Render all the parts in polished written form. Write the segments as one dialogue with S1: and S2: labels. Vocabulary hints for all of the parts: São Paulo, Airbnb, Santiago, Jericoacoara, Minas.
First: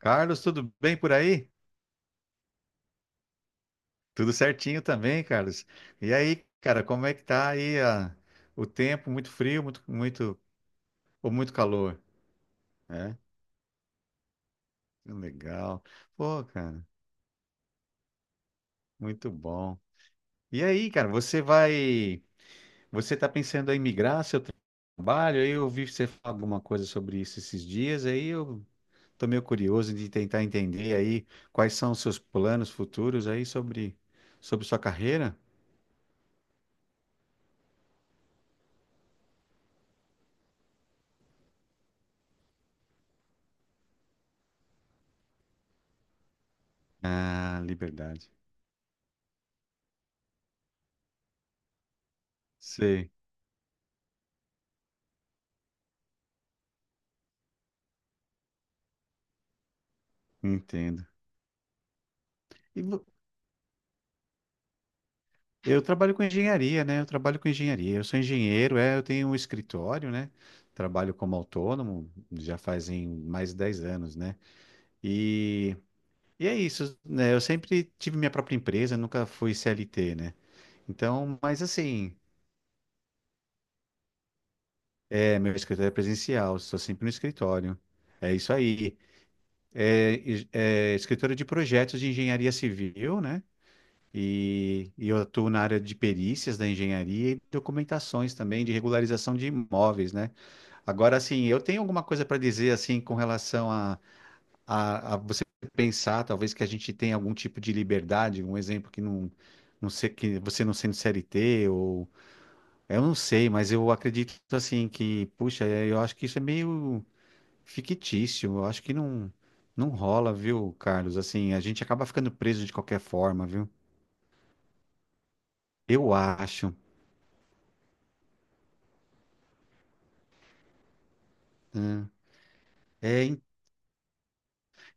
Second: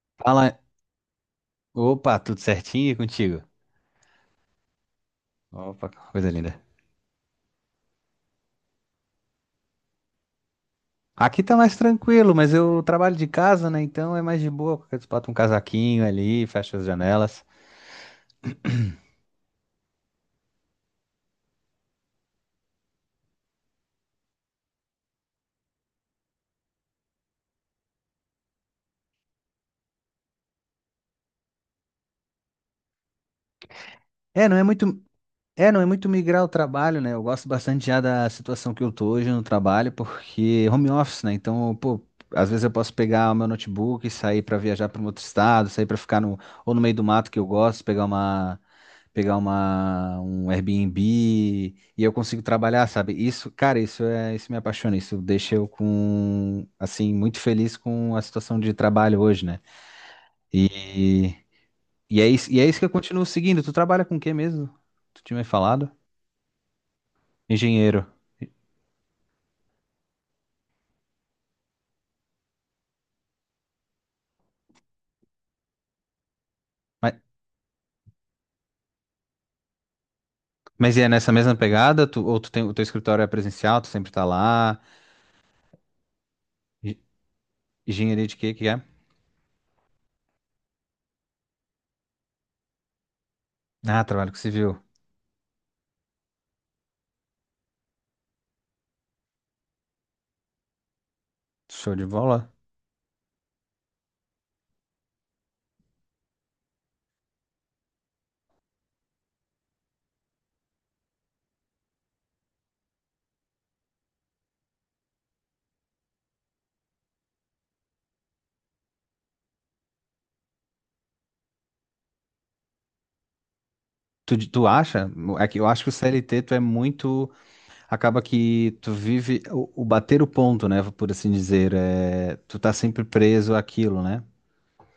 S1: Carlos,
S2: Fala.
S1: tudo bem por aí?
S2: Opa, tudo certinho e contigo?
S1: Tudo certinho também, Carlos.
S2: Opa,
S1: E
S2: coisa
S1: aí,
S2: linda.
S1: cara, como é que tá aí o tempo? Muito frio, ou
S2: Aqui
S1: muito
S2: tá mais
S1: calor?
S2: tranquilo, mas eu trabalho
S1: É,
S2: de casa, né? Então é mais de boa, porque tu
S1: Que
S2: bota um
S1: legal.
S2: casaquinho
S1: Pô,
S2: ali, fecha as
S1: cara,
S2: janelas.
S1: muito bom. E aí, cara, você tá pensando em migrar seu trabalho? Aí eu ouvi você falar alguma coisa sobre isso esses dias, aí eu tô meio curioso de tentar entender aí quais são os seus planos futuros
S2: É, não é
S1: sobre sua
S2: muito.
S1: carreira.
S2: É, não é muito migrar o trabalho, né? Eu gosto bastante já da situação que eu tô hoje no trabalho, porque home office, né? Então, pô, às vezes eu posso pegar o meu notebook e sair pra viajar para um outro estado, sair pra ficar no ou no meio do mato que eu
S1: Ah,
S2: gosto,
S1: liberdade.
S2: pegar uma um Airbnb e eu consigo trabalhar, sabe? Isso, cara, isso me apaixona, isso deixa eu com assim muito feliz com a situação de trabalho hoje, né?
S1: Entendo.
S2: E e é isso, e é isso
S1: E
S2: que eu
S1: vo-
S2: continuo seguindo. Tu trabalha com o quê mesmo? Tu tinha me
S1: eu
S2: falado?
S1: trabalho com engenharia, né? Eu trabalho com engenharia. Eu
S2: Engenheiro.
S1: sou engenheiro, é, eu tenho um escritório, né? Trabalho como autônomo já fazem mais de 10 anos, né? E, e é isso,
S2: Mas,
S1: né? Eu sempre tive minha própria empresa, nunca fui CLT, né?
S2: mas e é nessa
S1: Então,
S2: mesma
S1: mas
S2: pegada?
S1: assim,
S2: Tu, ou tu tem, o teu escritório é presencial, tu sempre tá lá?
S1: é, meu escritório é presencial, estou
S2: E-
S1: sempre no escritório.
S2: Engenharia
S1: É
S2: de
S1: isso
S2: quê que é?
S1: aí. É, é escritório de projetos de engenharia civil, né?
S2: Ah, trabalho com civil.
S1: E eu atuo na área de perícias da engenharia e documentações também de regularização de imóveis, né? Agora, assim, eu tenho
S2: Show
S1: alguma
S2: de
S1: coisa para
S2: bola.
S1: dizer assim com relação a você pensar, talvez que a gente tenha algum tipo de liberdade, um exemplo que não, não sei, que você não sendo CLT ou eu não sei, mas eu acredito assim que, puxa, é, eu acho que isso é meio fictício, eu acho que não rola, viu, Carlos? Assim, a gente acaba ficando preso de qualquer forma, viu?
S2: Tu acha? É que eu acho que o
S1: Eu
S2: CLT tu é
S1: acho.
S2: muito. Acaba que tu vive o bater o ponto, né? Por assim dizer.
S1: Né?
S2: É, tu tá sempre
S1: É,
S2: preso àquilo, né?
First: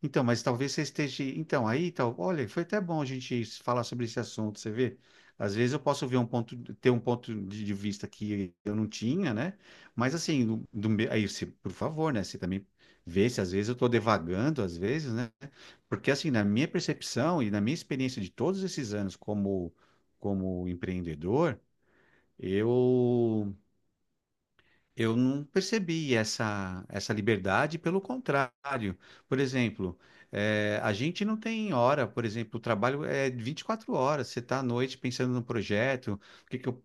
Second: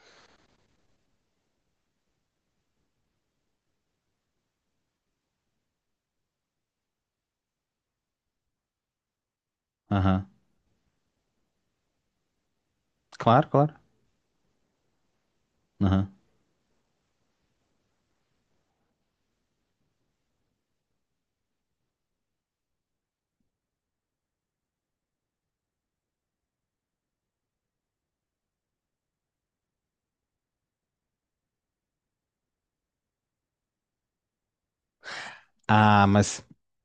S1: então, mas talvez você esteja. Então, aí, tal, olha, foi até bom a gente falar sobre esse assunto, você vê? Às vezes eu posso ver um ponto, ter um ponto de vista que eu não tinha, né? Mas
S2: Aham.
S1: assim, aí, se, por favor, né? Você também vê se
S2: Claro,
S1: às vezes
S2: claro.
S1: eu estou devagando, às vezes, né? Porque
S2: Aham.
S1: assim, na minha percepção e na minha experiência de todos esses anos como, como empreendedor, eu Eu não percebi essa, essa liberdade, pelo contrário. Por exemplo, a gente não tem hora, por exemplo, o trabalho é 24 horas, você está à noite pensando no
S2: Ah,
S1: projeto,
S2: mas.
S1: o que que eu,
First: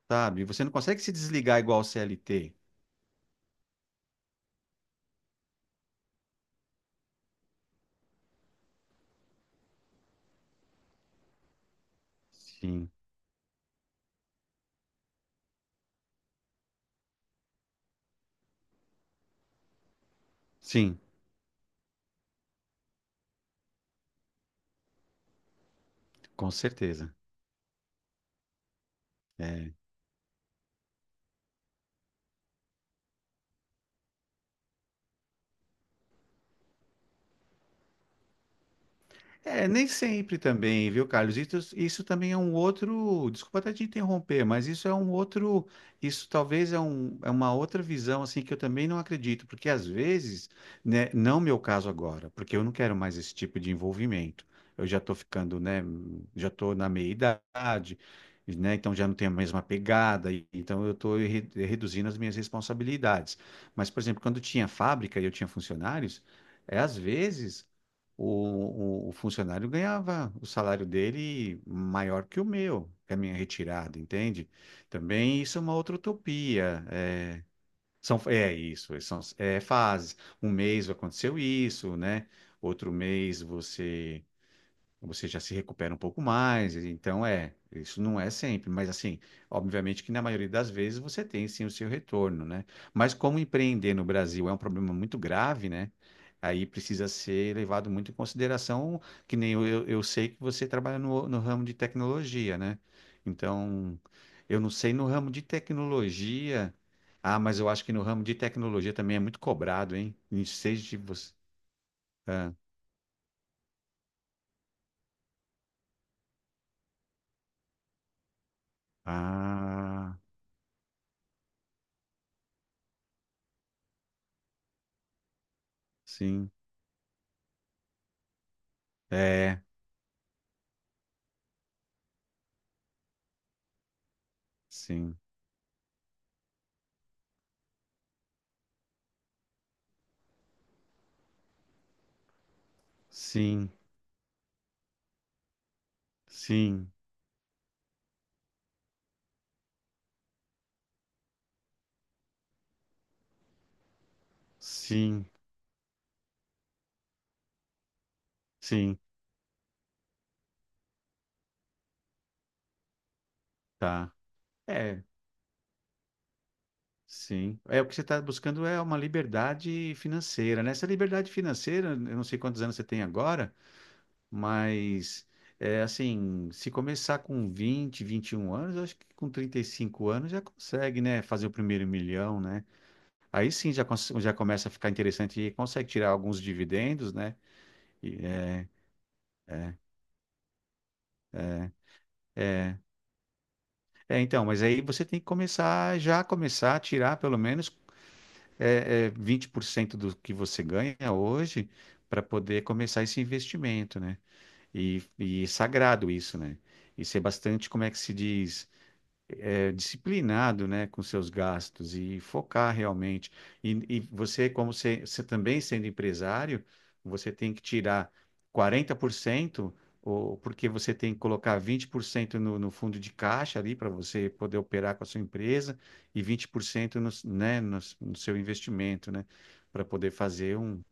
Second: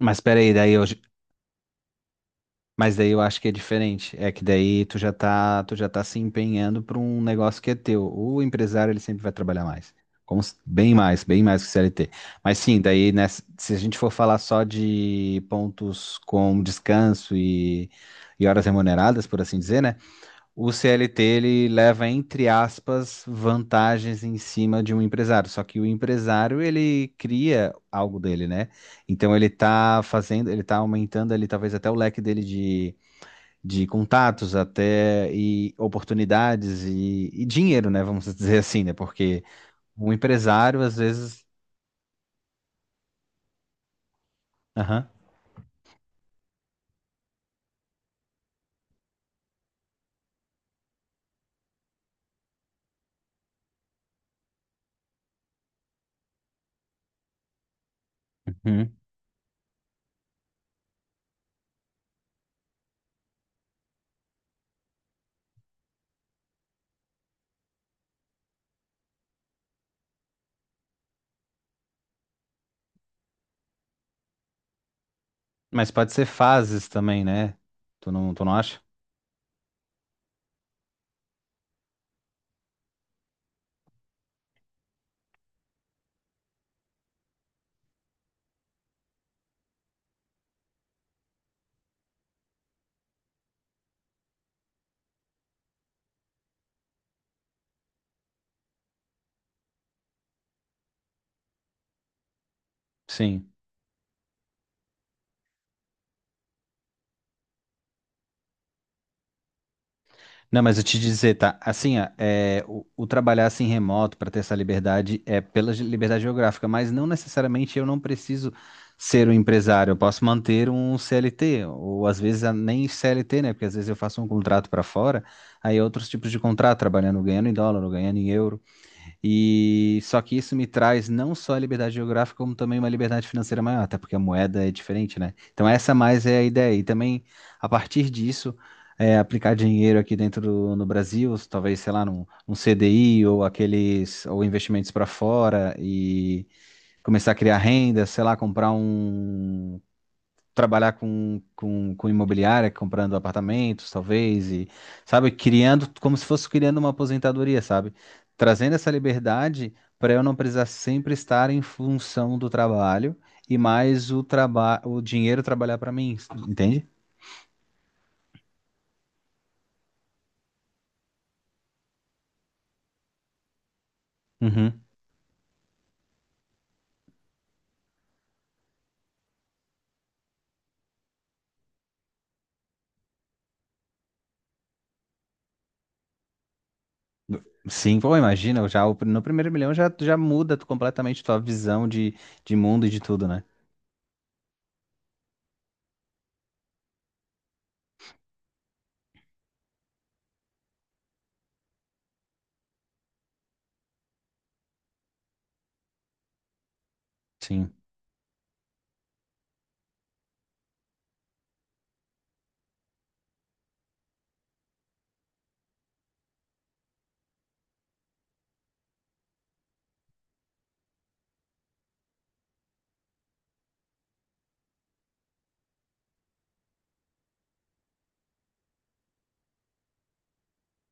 S2: Mas
S1: sabe?
S2: peraí,
S1: Você não consegue se desligar igual o CLT.
S2: mas daí eu acho que é diferente. É que daí tu já tá se empenhando para um negócio que é teu. O empresário, ele sempre vai trabalhar mais. Como, bem mais que o CLT. Mas sim,
S1: Sim,
S2: daí, né, se a gente for falar só de pontos com descanso e horas remuneradas, por assim dizer, né? O
S1: sim,
S2: CLT, ele leva, entre aspas, vantagens em cima de um empresário. Só que o
S1: com
S2: empresário, ele
S1: certeza.
S2: cria algo dele, né? Então ele
S1: É,
S2: tá fazendo, ele tá aumentando ali talvez até o leque dele de contatos até e oportunidades e dinheiro, né? Vamos dizer assim, né? Porque
S1: é, nem
S2: o
S1: sempre
S2: empresário,
S1: também,
S2: às
S1: viu, Carlos?
S2: vezes.
S1: Isso também é um outro. Desculpa até te interromper, mas isso é
S2: Aham.
S1: um outro. Isso talvez é, um, é uma outra visão, assim, que eu também não acredito, porque às vezes, né, não meu caso agora, porque eu não quero mais esse tipo de envolvimento. Eu já estou ficando, né, já estou na meia-idade, né,
S2: Uhum.
S1: então já não tenho a mesma pegada, então eu estou reduzindo as minhas responsabilidades. Mas, por exemplo, quando tinha fábrica e eu tinha funcionários, é às vezes o funcionário ganhava o salário dele maior que o meu, que a minha retirada, entende? Também isso é uma
S2: Mas
S1: outra
S2: pode ser
S1: utopia.
S2: fases também, né? Tu
S1: São,
S2: não, tu
S1: é
S2: não acha?
S1: isso, são, é fases. Um mês aconteceu isso, né? Outro mês você já se recupera um pouco mais. Então, é, isso não é sempre, mas assim, obviamente que na maioria das vezes você tem sim o seu retorno, né? Mas como empreender no Brasil é um problema muito grave, né? Aí precisa ser levado muito em consideração, que nem eu, eu sei que você trabalha no ramo de tecnologia, né?
S2: Sim.
S1: Então, eu não sei no ramo de tecnologia. Ah, mas eu acho que no ramo de tecnologia também é muito cobrado, hein? Não
S2: Não,
S1: sei
S2: mas eu
S1: de
S2: te
S1: você.
S2: dizer, tá? Assim, ó,
S1: Ah,
S2: é, o trabalhar assim remoto para ter essa liberdade é pela liberdade geográfica, mas não necessariamente eu não preciso ser um empresário, eu
S1: ah,
S2: posso manter um CLT, ou às vezes nem CLT, né? Porque às vezes eu faço um contrato para fora, aí é outros tipos de
S1: sim.
S2: contrato, trabalhando ganhando em dólar, ou ganhando em euro.
S1: É.
S2: E só que isso me traz não só a liberdade geográfica, como também uma liberdade financeira maior, até porque a moeda é
S1: Sim,
S2: diferente, né? Então essa mais é a ideia. E também, a partir disso, é, aplicar dinheiro aqui dentro no Brasil, talvez, sei lá, num CDI ou
S1: sim,
S2: aqueles, ou investimentos para fora e
S1: sim,
S2: começar a criar renda, sei lá, comprar um trabalhar com imobiliária, comprando apartamentos, talvez, e,
S1: sim,
S2: sabe, criando, como se fosse criando uma aposentadoria, sabe? Trazendo essa
S1: sim,
S2: liberdade para eu não precisar sempre estar em função do trabalho e mais
S1: tá.
S2: o trabalho, o
S1: É,
S2: dinheiro trabalhar para mim, entende?
S1: sim. É o que você está buscando é uma liberdade financeira, né? Essa liberdade financeira, eu não sei quantos anos você tem agora,
S2: Uhum.
S1: mas é assim, se começar com 21 anos, eu acho que com 35 anos já consegue, né, fazer o primeiro milhão, né? Aí sim já, já começa a ficar interessante e consegue tirar alguns dividendos, né?
S2: Sim, pô,
S1: E,
S2: imagina,
S1: é,
S2: já no primeiro milhão
S1: é,
S2: já, já muda completamente tua
S1: é.
S2: visão de
S1: é.
S2: mundo e de tudo, né?
S1: É, então, mas aí você tem que começar, já começar a tirar pelo menos 20% do que você ganha hoje para poder começar esse investimento, né? E é sagrado isso, né? E ser bastante,
S2: Sim,
S1: como é que se diz? Disciplinado, né, com seus gastos e focar realmente. E você, como você, você também sendo empresário, você tem que tirar 40%, ou, porque você tem que colocar 20% no fundo de caixa ali para você poder operar com a sua empresa e 20% no, né, no seu investimento, né, para poder fazer um,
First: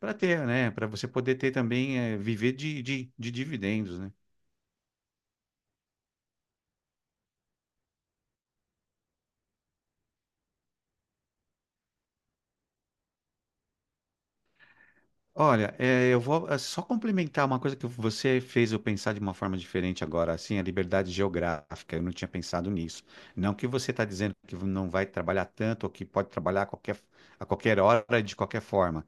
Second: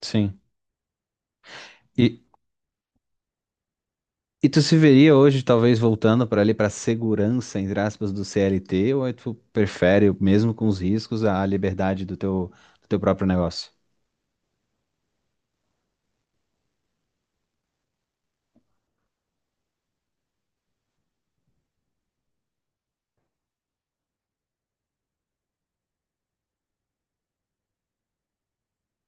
S1: para
S2: sim.
S1: ter, né, para você poder ter também,
S2: E,
S1: viver de dividendos, né?
S2: E tu se veria hoje, talvez, voltando para ali para segurança, entre aspas, do CLT, ou aí tu prefere, mesmo com os riscos, a liberdade do teu próprio negócio?
S1: Olha, eu vou só complementar uma coisa que você fez eu pensar de uma forma diferente agora, assim, a liberdade geográfica. Eu não tinha pensado nisso. Não que você está dizendo que não vai trabalhar tanto ou que pode trabalhar a a qualquer hora, de qualquer forma.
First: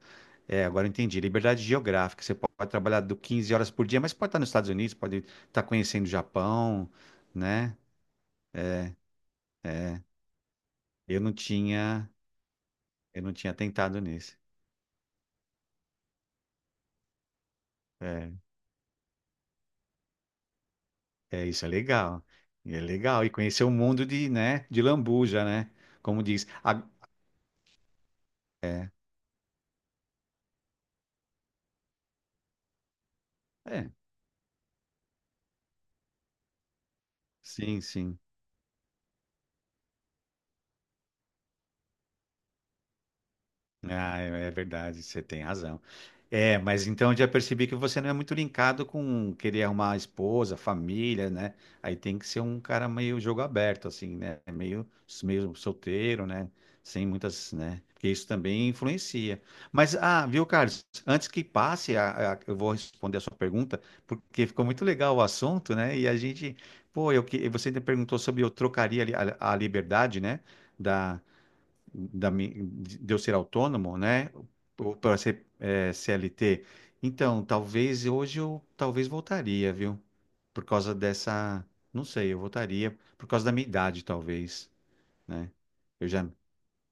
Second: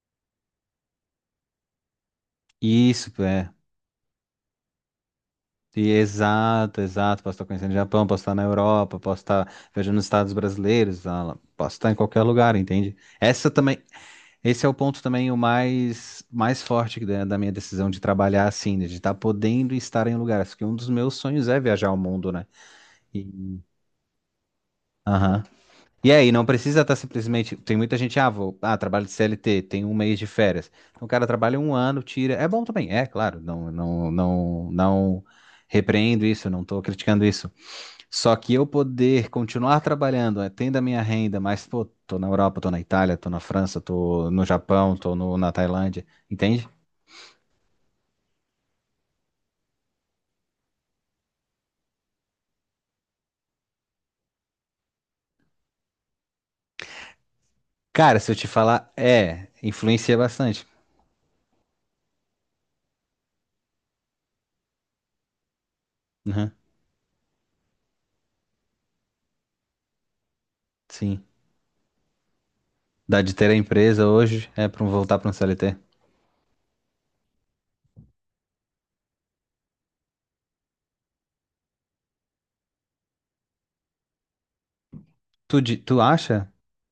S1: É, agora eu entendi. Liberdade geográfica. Você pode trabalhar do
S2: Isso,
S1: 15
S2: é.
S1: horas por dia, mas pode estar nos Estados Unidos, pode estar
S2: E
S1: conhecendo o
S2: exato,
S1: Japão,
S2: exato. Posso estar conhecendo o
S1: né?
S2: Japão, posso estar na
S1: É,
S2: Europa, posso estar viajando
S1: é.
S2: nos Estados brasileiros,
S1: Eu não
S2: ah, posso estar em
S1: tinha,
S2: qualquer lugar, entende?
S1: eu não
S2: Essa
S1: tinha
S2: também,
S1: tentado nisso.
S2: esse é o ponto também o mais, mais forte da minha decisão de
S1: É.
S2: trabalhar assim, né, de estar podendo estar em lugares, porque um dos meus
S1: É,
S2: sonhos é
S1: isso é
S2: viajar o
S1: legal.
S2: mundo, né?
S1: E é legal. E
S2: E,
S1: conhecer o mundo de, né, de
S2: aham.
S1: Lambuja, né?
S2: E
S1: Como
S2: aí, não
S1: diz.
S2: precisa estar simplesmente. Tem muita gente, ah, vou, ah,
S1: É,
S2: trabalho de CLT, tem um mês de férias. Então, o cara trabalha um ano, tira. É bom também, é claro, não,
S1: é,
S2: não, não, não repreendo isso, não estou criticando isso.
S1: sim, sim.
S2: Só que eu poder continuar trabalhando, eh, tendo a minha renda, mas, pô, tô na Europa, tô na Itália, tô na França,
S1: Ah,
S2: tô no
S1: é é
S2: Japão,
S1: verdade,
S2: tô
S1: você
S2: no-
S1: tem
S2: na
S1: razão.
S2: Tailândia,
S1: É,
S2: entende?
S1: mas então eu já percebi que você não é muito linkado com querer arrumar esposa, família, né? Aí tem que ser um cara meio jogo aberto, assim, né? Meio, meio solteiro, né? Sem muitas, né? Porque
S2: Cara,
S1: isso
S2: se eu te
S1: também
S2: falar,
S1: influencia.
S2: é,
S1: Mas,
S2: influencia
S1: ah, viu,
S2: bastante.
S1: Carlos? Antes que passe, eu vou responder a sua pergunta, porque ficou muito legal o assunto, né? E a
S2: Uhum,
S1: gente, pô, eu, você ainda perguntou sobre eu trocaria a, li- a liberdade, né?
S2: sim.
S1: da mi- de eu
S2: Dá de
S1: ser
S2: ter a
S1: autônomo,
S2: empresa
S1: né?
S2: hoje, é pra
S1: Ou para
S2: voltar pra um
S1: ser
S2: CLT.
S1: é, CLT. Então, talvez hoje eu talvez voltaria, viu? Por causa dessa, não sei, eu voltaria por causa da minha idade, talvez, né?
S2: Tu
S1: Eu já,
S2: acha?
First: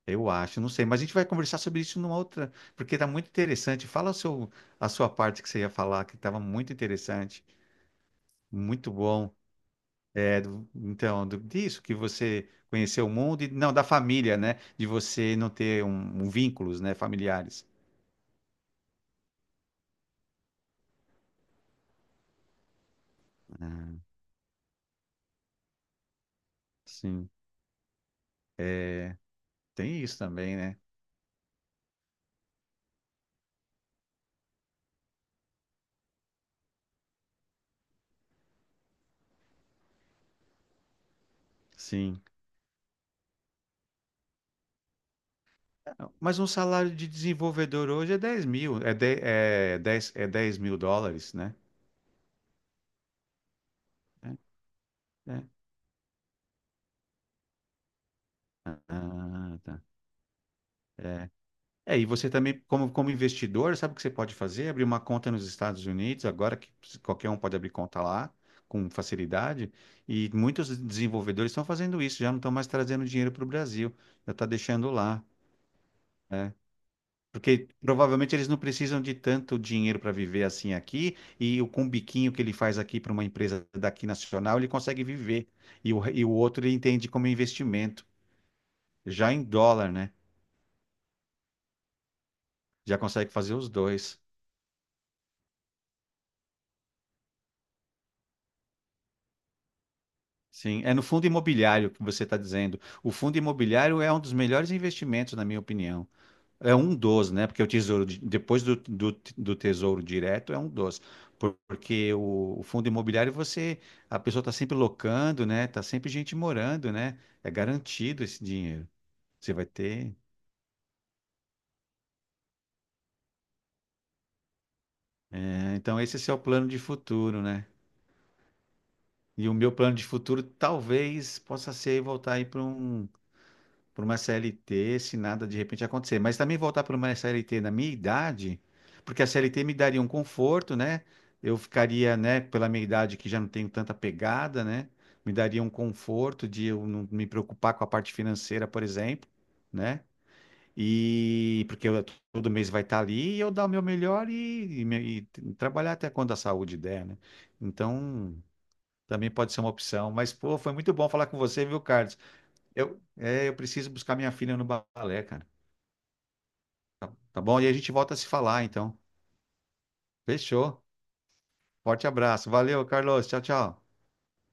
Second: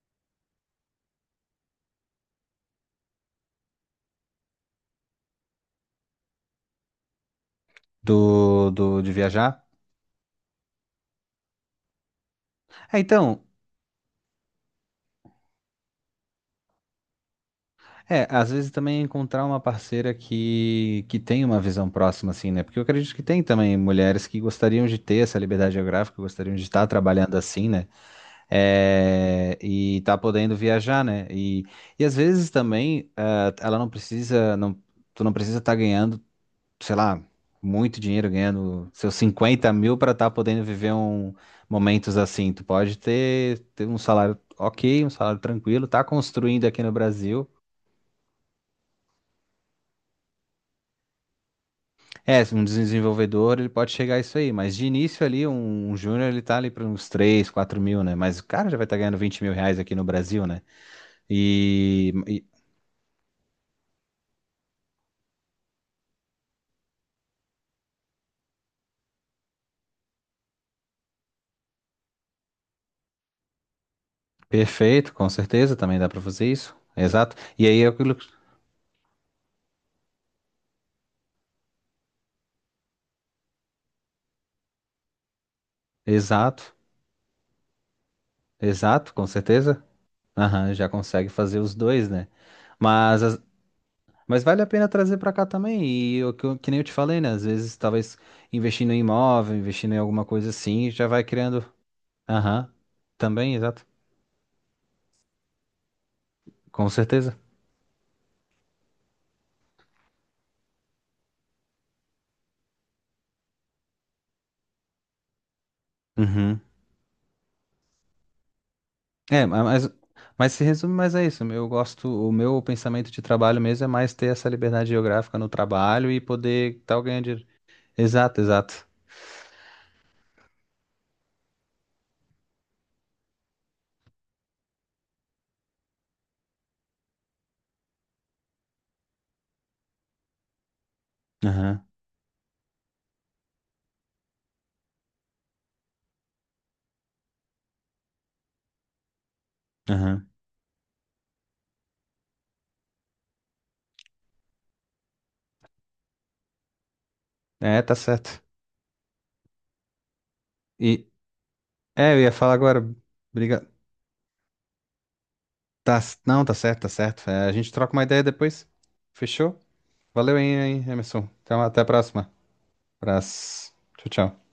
S1: eu acho, não sei, mas a gente vai conversar sobre isso numa outra, porque tá muito interessante. A sua parte que você ia falar, que estava muito interessante,
S2: do,
S1: muito
S2: do, de
S1: bom.
S2: viajar.
S1: É, então, disso, que você
S2: É,
S1: conheceu o
S2: então,
S1: mundo, e, não, da família, né? De você não ter um vínculos, né, familiares.
S2: é, às vezes também encontrar uma parceira que tem uma visão próxima, assim, né? Porque eu acredito que tem também
S1: Ah,
S2: mulheres que gostariam de ter essa liberdade geográfica, gostariam de estar
S1: sim.
S2: trabalhando assim, né?
S1: É,
S2: É, e
S1: tem
S2: tá
S1: isso
S2: podendo
S1: também, né?
S2: viajar, né? E às vezes também, ah, ela não precisa, não, tu não precisa estar ganhando. Sei lá, muito dinheiro ganhando seus 50 mil para estar podendo viver momentos
S1: Sim.
S2: assim. Tu pode ter um salário ok, um salário tranquilo, tá
S1: Mas um
S2: construindo aqui no
S1: salário de
S2: Brasil.
S1: desenvolvedor hoje é 10 mil, é, de, é, 10 é 10 mil dólares, né?
S2: É, um desenvolvedor, ele pode chegar a
S1: É,
S2: isso aí, mas de início ali,
S1: é.
S2: um júnior, ele tá ali para uns 3 4 mil, né? Mas o cara já vai estar ganhando 20 mil
S1: Ah,
S2: reais
S1: tá.
S2: aqui no Brasil, né?
S1: É, e
S2: E,
S1: você
S2: e-
S1: também, como, como investidor, sabe o que você pode fazer? Abrir uma conta nos Estados Unidos, agora que qualquer um pode abrir conta lá com facilidade, e muitos desenvolvedores estão fazendo isso, já não estão mais trazendo dinheiro para o Brasil, já está deixando
S2: Perfeito,
S1: lá,
S2: com certeza, também dá para fazer
S1: né?
S2: isso. Exato. E
S1: Porque
S2: aí é aquilo.
S1: provavelmente eles não precisam de tanto dinheiro para viver assim aqui, e o com o biquinho que ele faz aqui para uma empresa daqui nacional, ele consegue viver. E o outro
S2: Exato,
S1: ele entende como investimento,
S2: exato, com
S1: já em
S2: certeza.
S1: dólar, né?
S2: Aham, já consegue fazer os dois, né?
S1: Já
S2: Mas,
S1: consegue
S2: as-
S1: fazer os dois.
S2: mas vale a pena trazer pra cá também. Que nem eu te falei, né? Às vezes, talvez investindo em imóvel, investindo em alguma coisa
S1: Sim,
S2: assim,
S1: é no
S2: já vai
S1: fundo
S2: criando.
S1: imobiliário que você está
S2: Aham,
S1: dizendo. O fundo
S2: também, exato.
S1: imobiliário é um dos melhores investimentos, na minha opinião. É
S2: Com
S1: um dos,
S2: certeza.
S1: né? Porque o tesouro, depois do tesouro direto, é um dos. Porque o fundo imobiliário, você, a pessoa está sempre locando, né? Está sempre gente
S2: Uhum.
S1: morando, né? É garantido esse dinheiro.
S2: É,
S1: Você
S2: ma-
S1: vai
S2: mas,
S1: ter.
S2: mas se resume mais a isso. Eu gosto, o meu pensamento de trabalho mesmo é mais ter essa liberdade geográfica no
S1: Né? Então,
S2: trabalho
S1: esse é
S2: e
S1: seu plano
S2: poder
S1: de
S2: estar ganhando
S1: futuro,
S2: dinheiro.
S1: né?
S2: Exato, exato.
S1: E o meu plano de futuro talvez possa ser voltar aí para um. Para uma CLT se nada de repente acontecer. Mas também voltar para uma CLT na minha idade, porque a CLT me daria um conforto, né? Eu
S2: Aham,
S1: ficaria, né, pela minha idade que já não tenho tanta pegada, né? Me daria um conforto de eu não me preocupar com a parte financeira, por exemplo, né?
S2: aham.
S1: E porque eu, todo mês vai estar ali e eu dar o meu melhor e trabalhar até quando a saúde der, né?
S2: É, tá
S1: Então,
S2: certo.
S1: também pode ser uma opção. Mas, pô, foi muito
S2: E,
S1: bom falar com você, viu,
S2: é,
S1: Carlos?
S2: eu ia falar agora.
S1: Eu, é, eu
S2: Obriga-
S1: preciso buscar minha filha no balé, cara.
S2: Tá, não, tá certo, tá
S1: Tá,
S2: certo.
S1: tá
S2: É, a
S1: bom? E
S2: gente
S1: a gente
S2: troca uma
S1: volta a
S2: ideia
S1: se falar,
S2: depois.
S1: então.
S2: Fechou? Valeu, hein,
S1: Fechou.
S2: hein, Emerson. Então, até a
S1: Forte
S2: próxima.
S1: abraço. Valeu, Carlos. Tchau,
S2: Abraço.
S1: tchau.
S2: Tchau, tchau.